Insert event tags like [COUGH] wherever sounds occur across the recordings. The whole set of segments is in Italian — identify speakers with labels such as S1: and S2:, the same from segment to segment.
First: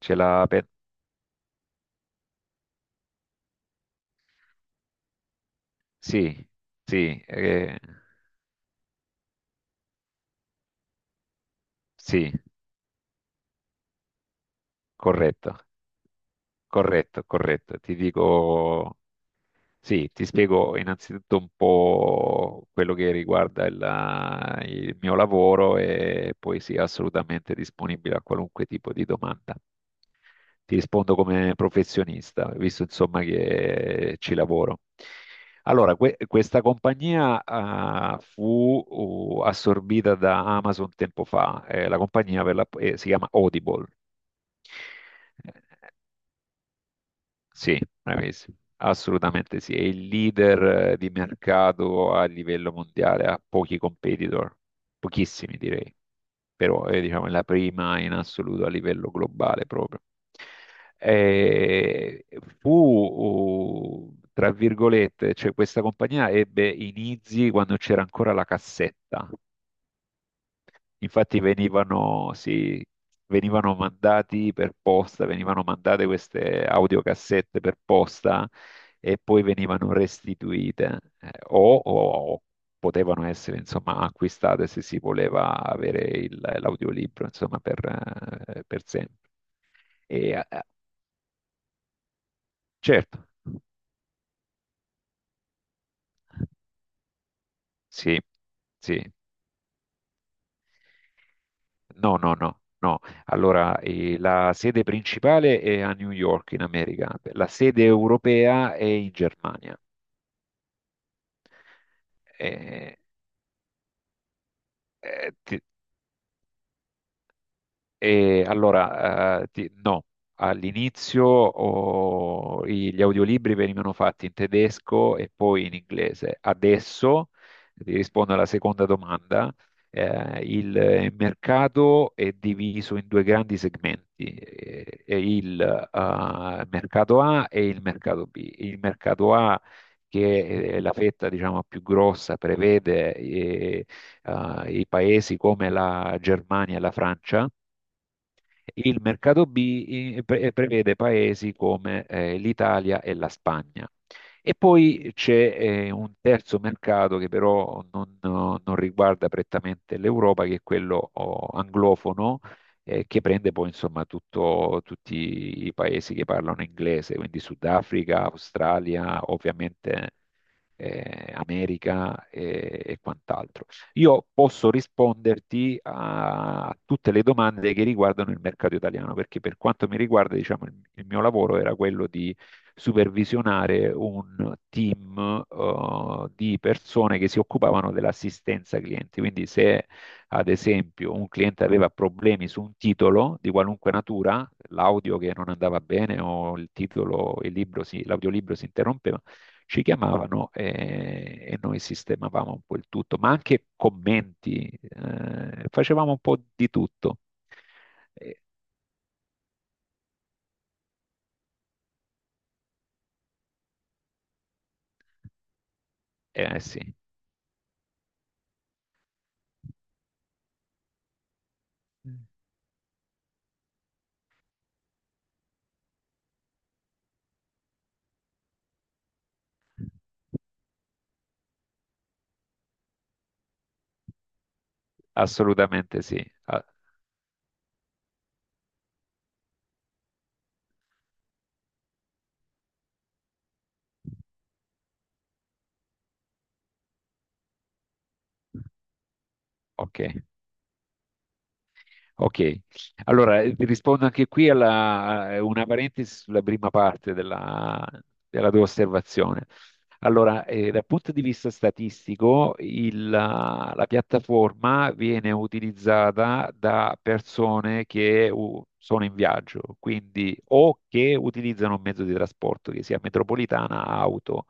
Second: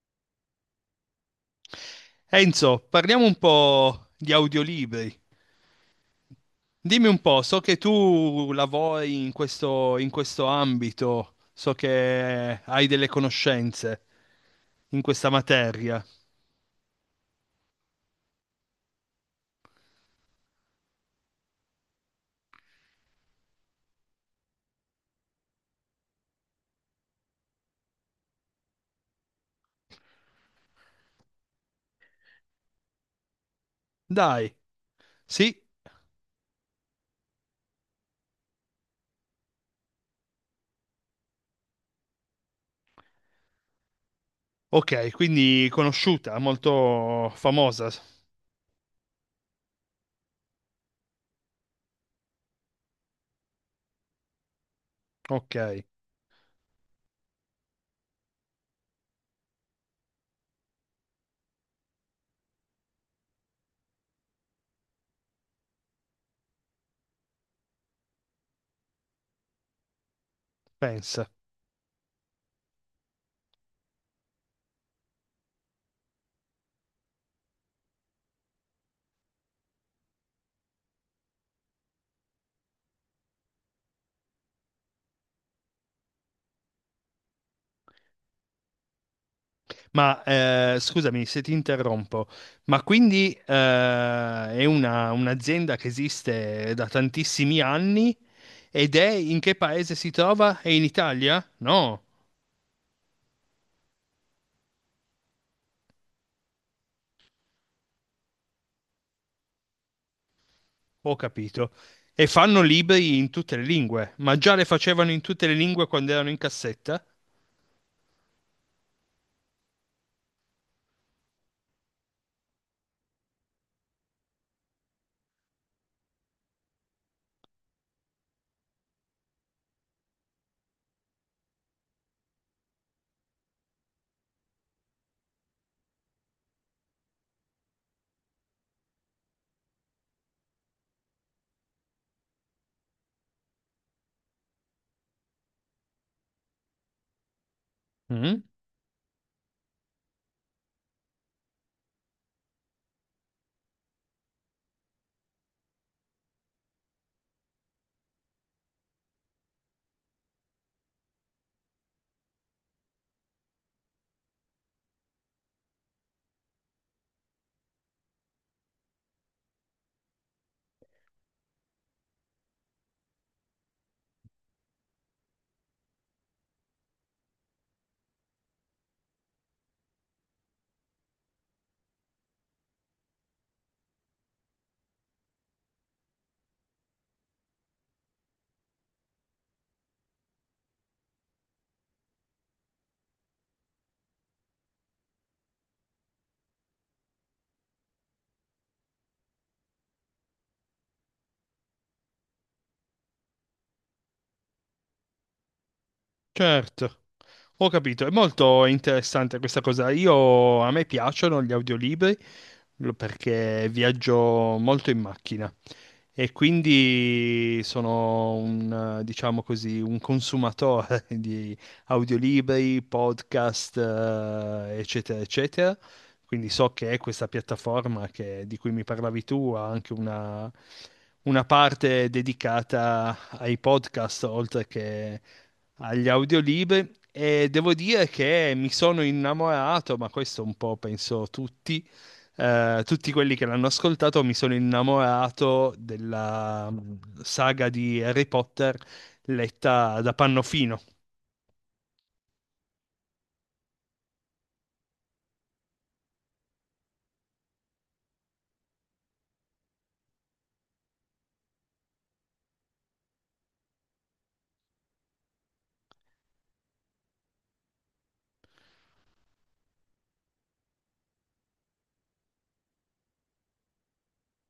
S1: Ce l'ha per...
S2: Enzo, parliamo un po' di audiolibri.
S1: Sì,
S2: Dimmi un
S1: sì,
S2: po', so che tu lavori in questo ambito, so
S1: sì,
S2: che hai delle conoscenze in questa
S1: corretto,
S2: materia.
S1: corretto. Ti dico, sì, ti spiego innanzitutto un po' quello che riguarda il mio lavoro e poi sì, assolutamente disponibile a qualunque tipo di domanda. Ti rispondo come professionista, visto insomma che ci
S2: Dai,
S1: lavoro.
S2: sì,
S1: Allora, questa compagnia fu assorbita da Amazon tempo fa. La compagnia si chiama Audible.
S2: ok, quindi conosciuta, molto
S1: Sì,
S2: famosa.
S1: bravissimo, assolutamente sì. È il leader di mercato a livello mondiale, ha pochi competitor,
S2: Ok,
S1: pochissimi direi, però è, diciamo, la prima in assoluto a livello globale proprio. Eh, Fu, tra virgolette, cioè questa compagnia ebbe inizi quando c'era ancora la cassetta.
S2: pensa.
S1: Infatti venivano, sì, venivano mandati per posta, venivano mandate queste audiocassette per posta e poi venivano restituite o potevano essere insomma acquistate se si voleva avere l'audiolibro insomma per sempre.
S2: Ma
S1: E, eh,
S2: scusami se ti interrompo, ma
S1: certo,
S2: quindi è un'azienda che esiste da tantissimi anni.
S1: sì,
S2: Ed è
S1: sì.
S2: in che paese si trova? È in Italia? No,
S1: No, no, no, no. Allora, la sede principale è a New York, in America, la sede europea è in Germania.
S2: ho capito. E fanno
S1: Eh,
S2: libri in tutte le lingue, ma già le facevano in
S1: eh,
S2: tutte le
S1: ti-
S2: lingue quando erano in cassetta?
S1: No, all'inizio gli audiolibri venivano fatti in tedesco e poi in inglese. Adesso, ti rispondo alla seconda domanda. Il mercato è diviso in due grandi segmenti, e il mercato A e il mercato B. Il mercato A, che è la fetta, diciamo, più grossa, prevede i paesi come la Germania e la Francia,
S2: Mm,
S1: il mercato B prevede paesi come l'Italia e la Spagna. E poi c'è un terzo mercato che però non riguarda prettamente l'Europa, che è quello anglofono, che prende poi insomma tutti i paesi che parlano inglese, quindi Sudafrica, Australia, ovviamente America e quant'altro. Io posso risponderti a tutte le domande che riguardano il mercato italiano, perché per quanto mi riguarda, diciamo, il mio lavoro era quello di supervisionare un team, di persone che si occupavano dell'assistenza clienti. Quindi se ad esempio un cliente aveva problemi su un titolo di qualunque natura, l'audio che non andava bene o il titolo, il libro l'audiolibro si interrompeva, ci chiamavano e noi sistemavamo un po' il tutto, ma anche commenti, facevamo un po' di
S2: certo,
S1: tutto.
S2: ho capito. È
S1: Eh,
S2: molto interessante questa cosa. Io, a me piacciono gli audiolibri perché viaggio molto in macchina. E
S1: sì,
S2: quindi sono diciamo così, un consumatore [LAUGHS] di audiolibri, podcast, eccetera, eccetera. Quindi so che questa piattaforma di cui mi parlavi tu ha anche una parte dedicata ai podcast, oltre che
S1: assolutamente
S2: agli
S1: sì. Ah,
S2: audiolibri, e devo dire che mi sono innamorato, ma questo un po' penso tutti, tutti quelli che l'hanno ascoltato. Mi sono innamorato della saga di Harry Potter
S1: ok.
S2: letta da Pannofino.
S1: Ok, allora vi rispondo anche qui a una parentesi sulla prima parte della tua osservazione. Allora, dal punto di vista statistico, la piattaforma viene utilizzata da persone che sono in viaggio, quindi o che utilizzano un mezzo di trasporto, che sia metropolitana, auto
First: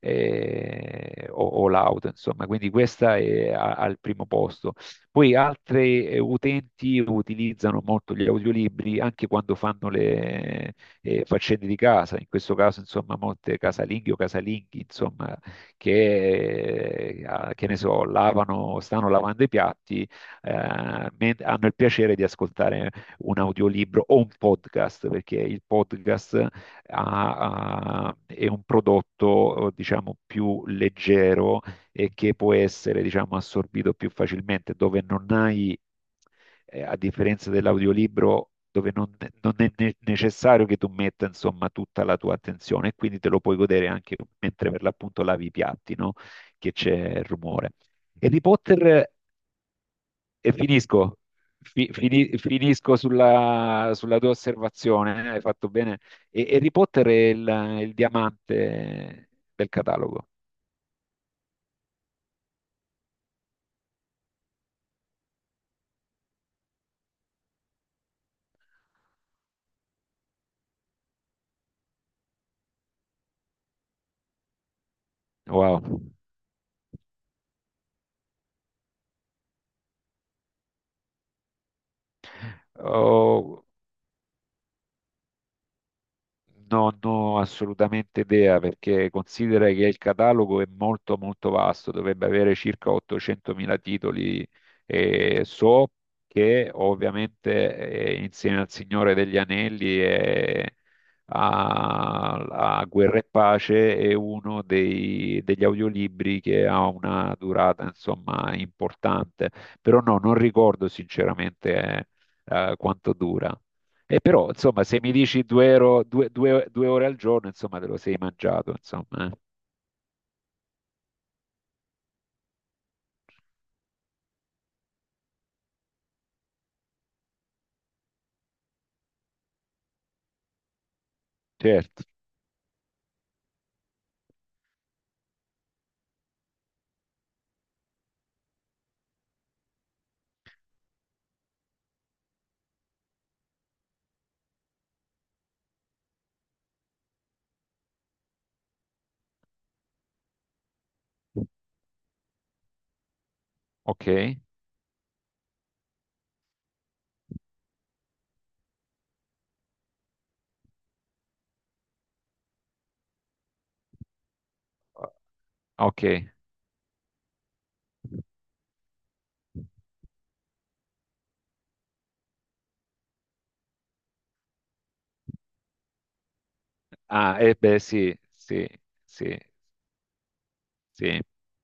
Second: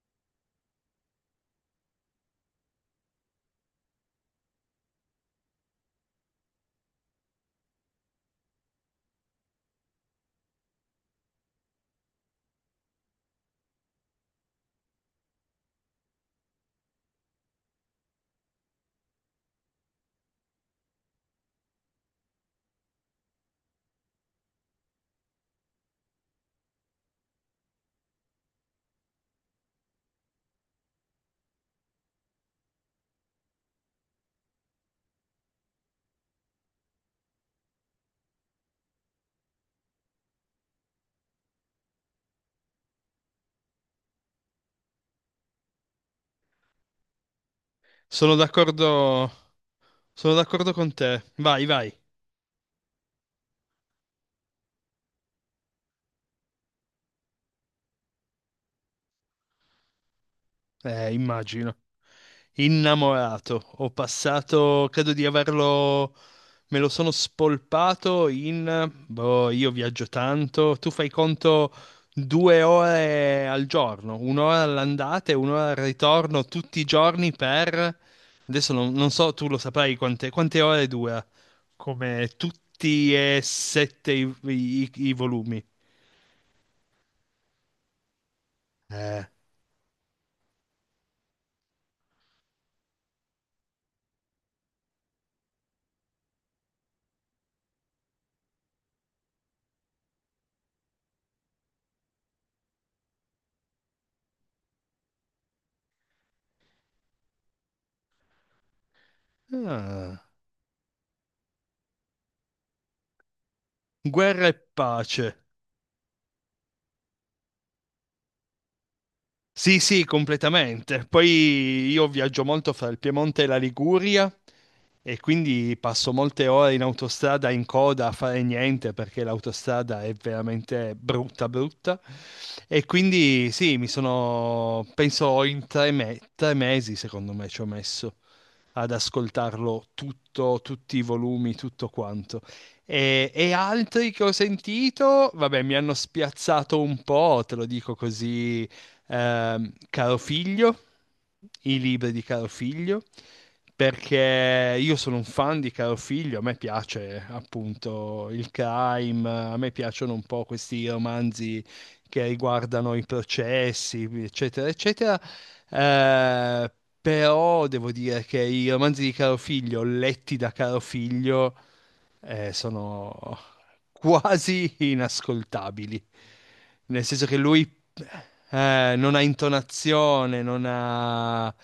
S1: o l'auto, insomma. Quindi questa è al primo posto. Poi altri utenti utilizzano molto gli audiolibri anche quando fanno faccende di casa, in questo caso insomma molte casalinghe o casalinghi insomma che, che ne so, lavano, stanno lavando i piatti, hanno il piacere di ascoltare un audiolibro o un podcast, perché il podcast ha- è un prodotto diciamo più leggero e che può essere diciamo assorbito più facilmente, dove non hai a differenza dell'audiolibro dove non è necessario che tu metta insomma tutta la tua attenzione e quindi te lo puoi godere anche mentre per l'appunto lavi i piatti, no? Che c'è il rumore.
S2: Sono
S1: Harry Potter,
S2: d'accordo, sono
S1: e
S2: d'accordo con
S1: finisco,
S2: te. Vai, vai.
S1: finisco sulla tua osservazione, hai fatto bene. E Harry Potter è il diamante del catalogo.
S2: Immagino. Innamorato. Ho passato, credo di averlo, me lo sono spolpato in, boh, io viaggio tanto, tu fai conto 2 ore al giorno, 1 ora all'andata e 1 ora al
S1: Wow.
S2: ritorno tutti i giorni per, adesso non so, tu lo saprai quante ore dura, come tutti e
S1: Oh,
S2: sette i volumi.
S1: Non ho assolutamente idea perché
S2: Eh.
S1: considera che il catalogo è molto molto vasto, dovrebbe avere circa 800.000 titoli e so che ovviamente insieme al Signore degli Anelli e a, a Guerra e Pace è uno degli audiolibri che ha una durata insomma importante, però no,
S2: Ah.
S1: non ricordo sinceramente quanto dura. E
S2: Guerra
S1: però,
S2: e
S1: insomma, se mi
S2: pace.
S1: dici due, euro, due, due- due ore al giorno, insomma, te lo sei mangiato, insomma,
S2: Sì, sì, completamente. Poi io viaggio molto fra il Piemonte e la Liguria e quindi passo molte ore in autostrada in coda a fare niente, perché l'autostrada è veramente brutta, brutta.
S1: Certo,
S2: E quindi sì, mi sono, penso in tre mesi, secondo me, ci ho messo ad ascoltarlo tutto, tutti i volumi, tutto quanto. E altri che ho sentito, vabbè, mi hanno spiazzato un po', te lo dico così. Caro Figlio, i libri di Caro Figlio,
S1: ok,
S2: perché io sono un fan di Caro Figlio, a me piace appunto il crime, a me piacciono un po' questi romanzi che riguardano i processi, eccetera, eccetera.
S1: ok.
S2: Eh, Però devo dire che i romanzi di Caro Figlio, letti da Caro Figlio, sono quasi inascoltabili, nel senso che
S1: Ah, e
S2: lui
S1: beh, sì, sì,
S2: non ha
S1: sì,
S2: intonazione, non
S1: sì.
S2: ha,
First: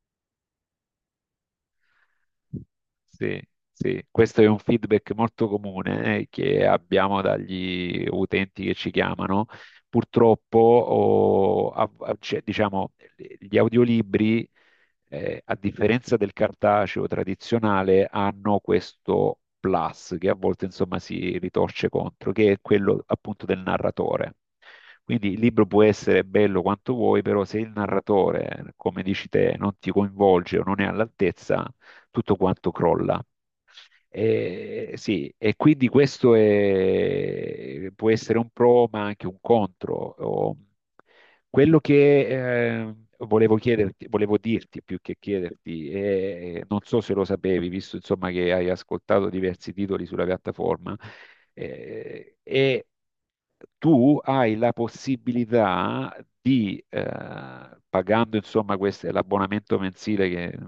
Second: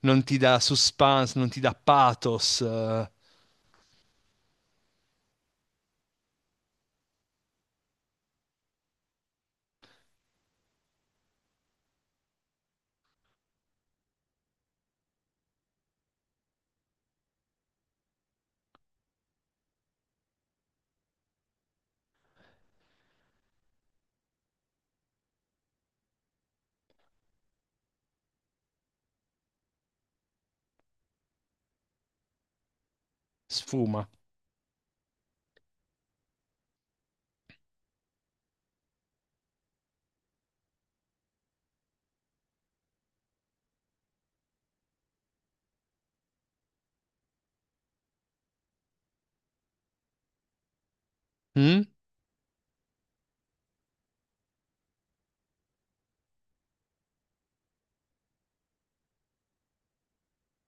S2: non ti dà suspense, non ti dà pathos,
S1: Sì, sì, questo è un feedback molto comune che abbiamo dagli utenti che ci chiamano. Purtroppo, cioè, diciamo, gli audiolibri, a differenza del cartaceo tradizionale, hanno questo plus che a volte, insomma, si ritorce contro, che è quello appunto del narratore. Quindi il libro può essere bello quanto vuoi, però se il narratore, come dici te, non ti coinvolge o non è all'altezza, tutto quanto crolla.
S2: sfuma.
S1: E, sì, e quindi questo può essere un pro, ma anche un contro. Quello che volevo chiederti, volevo dirti più che chiederti, e non so se lo sapevi, visto insomma che hai ascoltato diversi titoli sulla piattaforma,
S2: Mm?
S1: eh, e tu hai la possibilità di, pagando insomma questo, l'abbonamento mensile che è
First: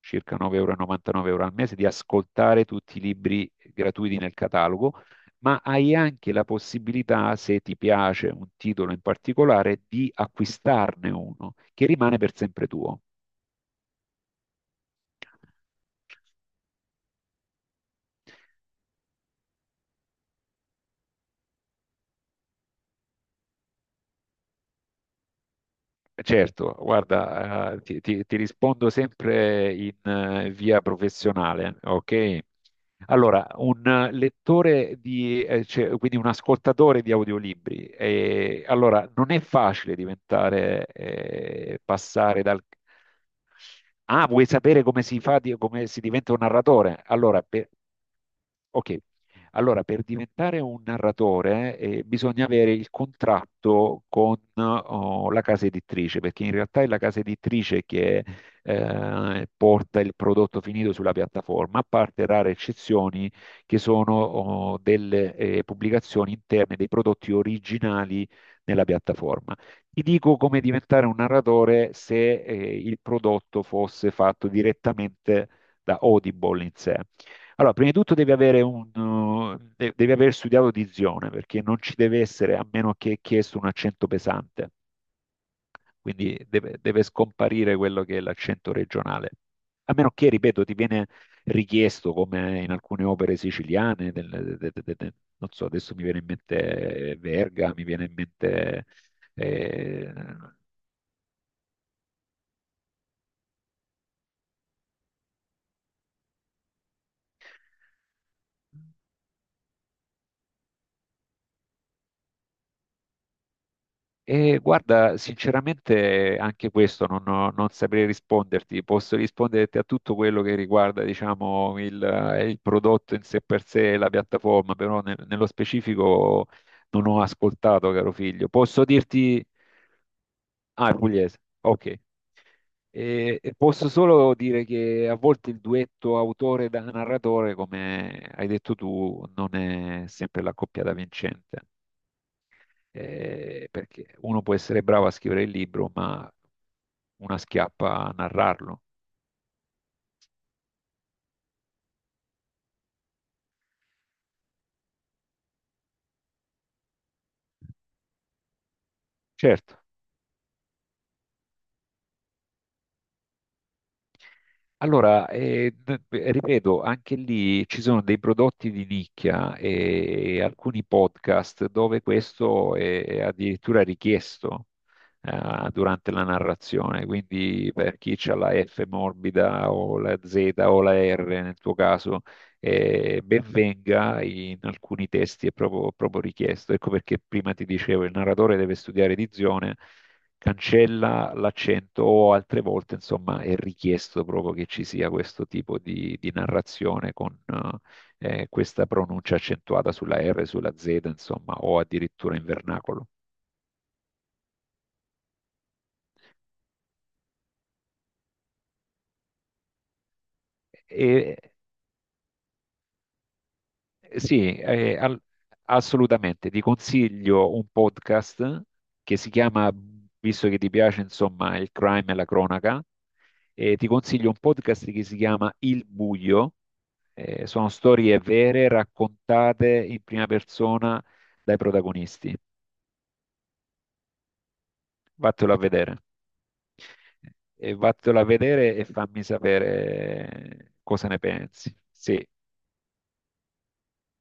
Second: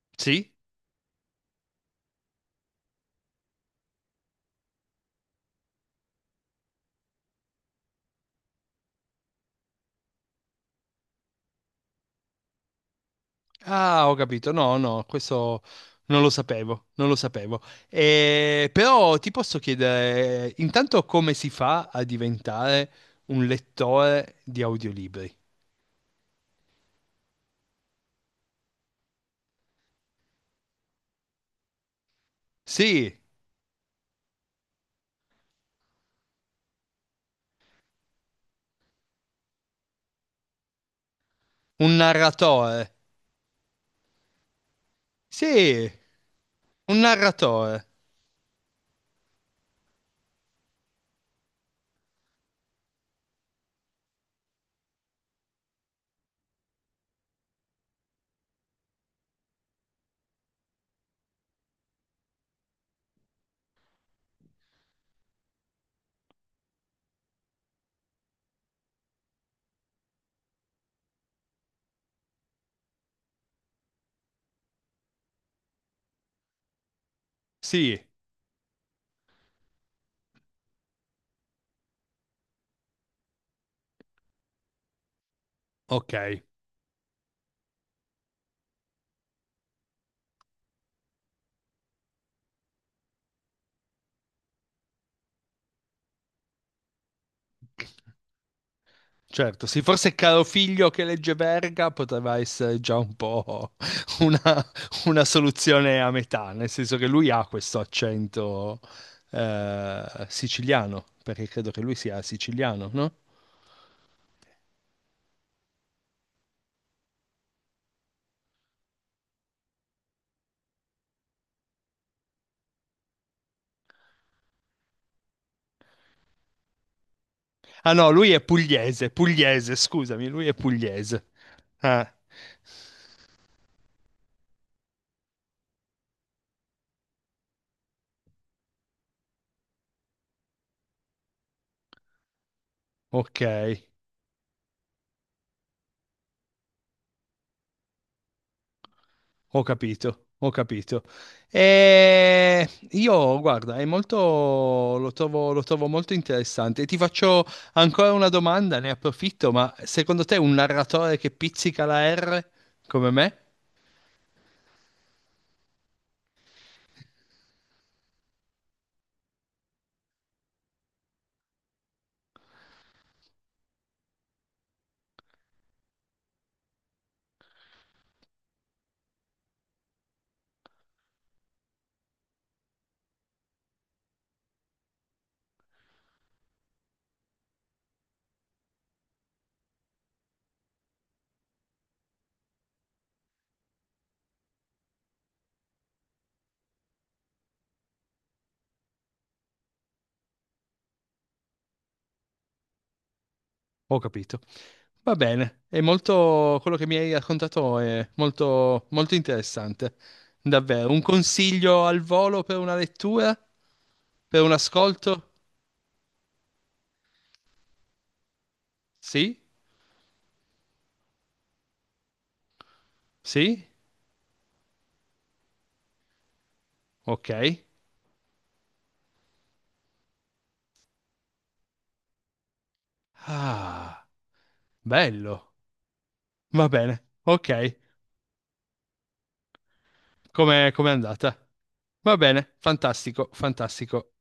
S1: circa
S2: Sì?
S1: 9,99 euro al mese, di ascoltare tutti i libri gratuiti nel catalogo, ma hai anche la possibilità, se ti piace un titolo in particolare, di acquistarne uno che rimane per sempre tuo.
S2: Ah, ho capito. No, no, questo non lo sapevo, non lo sapevo. Però ti posso chiedere, intanto come si fa a diventare un lettore di audiolibri?
S1: Certo, guarda, ti rispondo sempre in via professionale, ok?
S2: Sì,
S1: Allora, un lettore di, cioè, quindi un ascoltatore di audiolibri, allora non è facile diventare,
S2: un
S1: passare dal...
S2: narratore.
S1: Ah, vuoi sapere come si fa, come
S2: Sì,
S1: si diventa un
S2: un
S1: narratore? Allora, per,
S2: narratore.
S1: ok, allora per diventare un narratore bisogna avere il contratto con la casa editrice, perché in realtà è la casa editrice che porta il prodotto finito sulla piattaforma, a parte rare eccezioni che sono delle pubblicazioni interne dei prodotti originali nella piattaforma. Ti dico come diventare un narratore se il prodotto fosse fatto direttamente da Audible in sé. Allora, prima di
S2: Sì,
S1: tutto devi avere, devi aver studiato dizione, perché non ci deve essere, a meno che è chiesto, un accento pesante,
S2: ok.
S1: quindi deve scomparire quello che è l'accento regionale. A meno che, ripeto, ti viene richiesto, come in alcune opere siciliane, de- de- de- de- non so, adesso mi viene in mente Verga, mi viene in mente...
S2: Certo, sì,
S1: eh,
S2: forse Caro Figlio che legge Verga poteva essere già un po' [LAUGHS] una, una soluzione a metà, nel senso che lui ha questo accento siciliano, perché credo che lui sia siciliano, no?
S1: E guarda, sinceramente anche questo non saprei risponderti, posso risponderti a tutto quello che riguarda, diciamo, il prodotto in sé per sé, la piattaforma, però nello specifico non ho
S2: Ah
S1: ascoltato,
S2: no,
S1: caro
S2: lui è
S1: figlio. Posso
S2: pugliese,
S1: dirti...
S2: pugliese, scusami, lui è
S1: Ah, è
S2: pugliese.
S1: pugliese, ok.
S2: Ah,
S1: E posso solo dire che a volte il duetto autore da narratore, come hai detto tu, non è sempre la coppia da vincente
S2: ok.
S1: perché uno può essere bravo a scrivere il libro, ma una schiappa a narrarlo.
S2: Ho capito, ho capito. E io, guarda, è molto, lo trovo molto interessante. Ti faccio ancora una domanda, ne approfitto, ma
S1: Certo,
S2: secondo te un narratore che pizzica la R come me?
S1: allora, ripeto, anche lì ci sono dei prodotti di nicchia e alcuni podcast dove questo è addirittura richiesto durante la narrazione, quindi per chi ha la F morbida o la Z o la R nel tuo caso, ben venga, in alcuni testi è proprio richiesto. Ecco perché prima ti dicevo, il narratore deve studiare edizione, cancella l'accento o altre volte, insomma, è richiesto proprio che ci sia questo tipo di narrazione con questa pronuncia accentuata sulla R, sulla Z, insomma, o addirittura in vernacolo.
S2: Ho capito. Va bene, è molto, quello che mi hai raccontato è molto, molto interessante. Davvero, un
S1: E,
S2: consiglio al volo per una lettura? Per un
S1: sì,
S2: ascolto?
S1: assolutamente, ti consiglio un podcast che si
S2: Sì?
S1: chiama, visto che ti piace, insomma, il crime e la cronaca,
S2: Sì?
S1: ti consiglio un podcast che si chiama Il Buio.
S2: Ok.
S1: Sono storie vere raccontate in prima persona dai protagonisti.
S2: Ah,
S1: Vattelo
S2: bello.
S1: a vedere.
S2: Va bene, ok,
S1: E vattelo a vedere e fammi
S2: come
S1: sapere
S2: come è
S1: cosa ne
S2: andata?
S1: pensi.
S2: Va
S1: Sì.
S2: bene, fantastico, fantastico.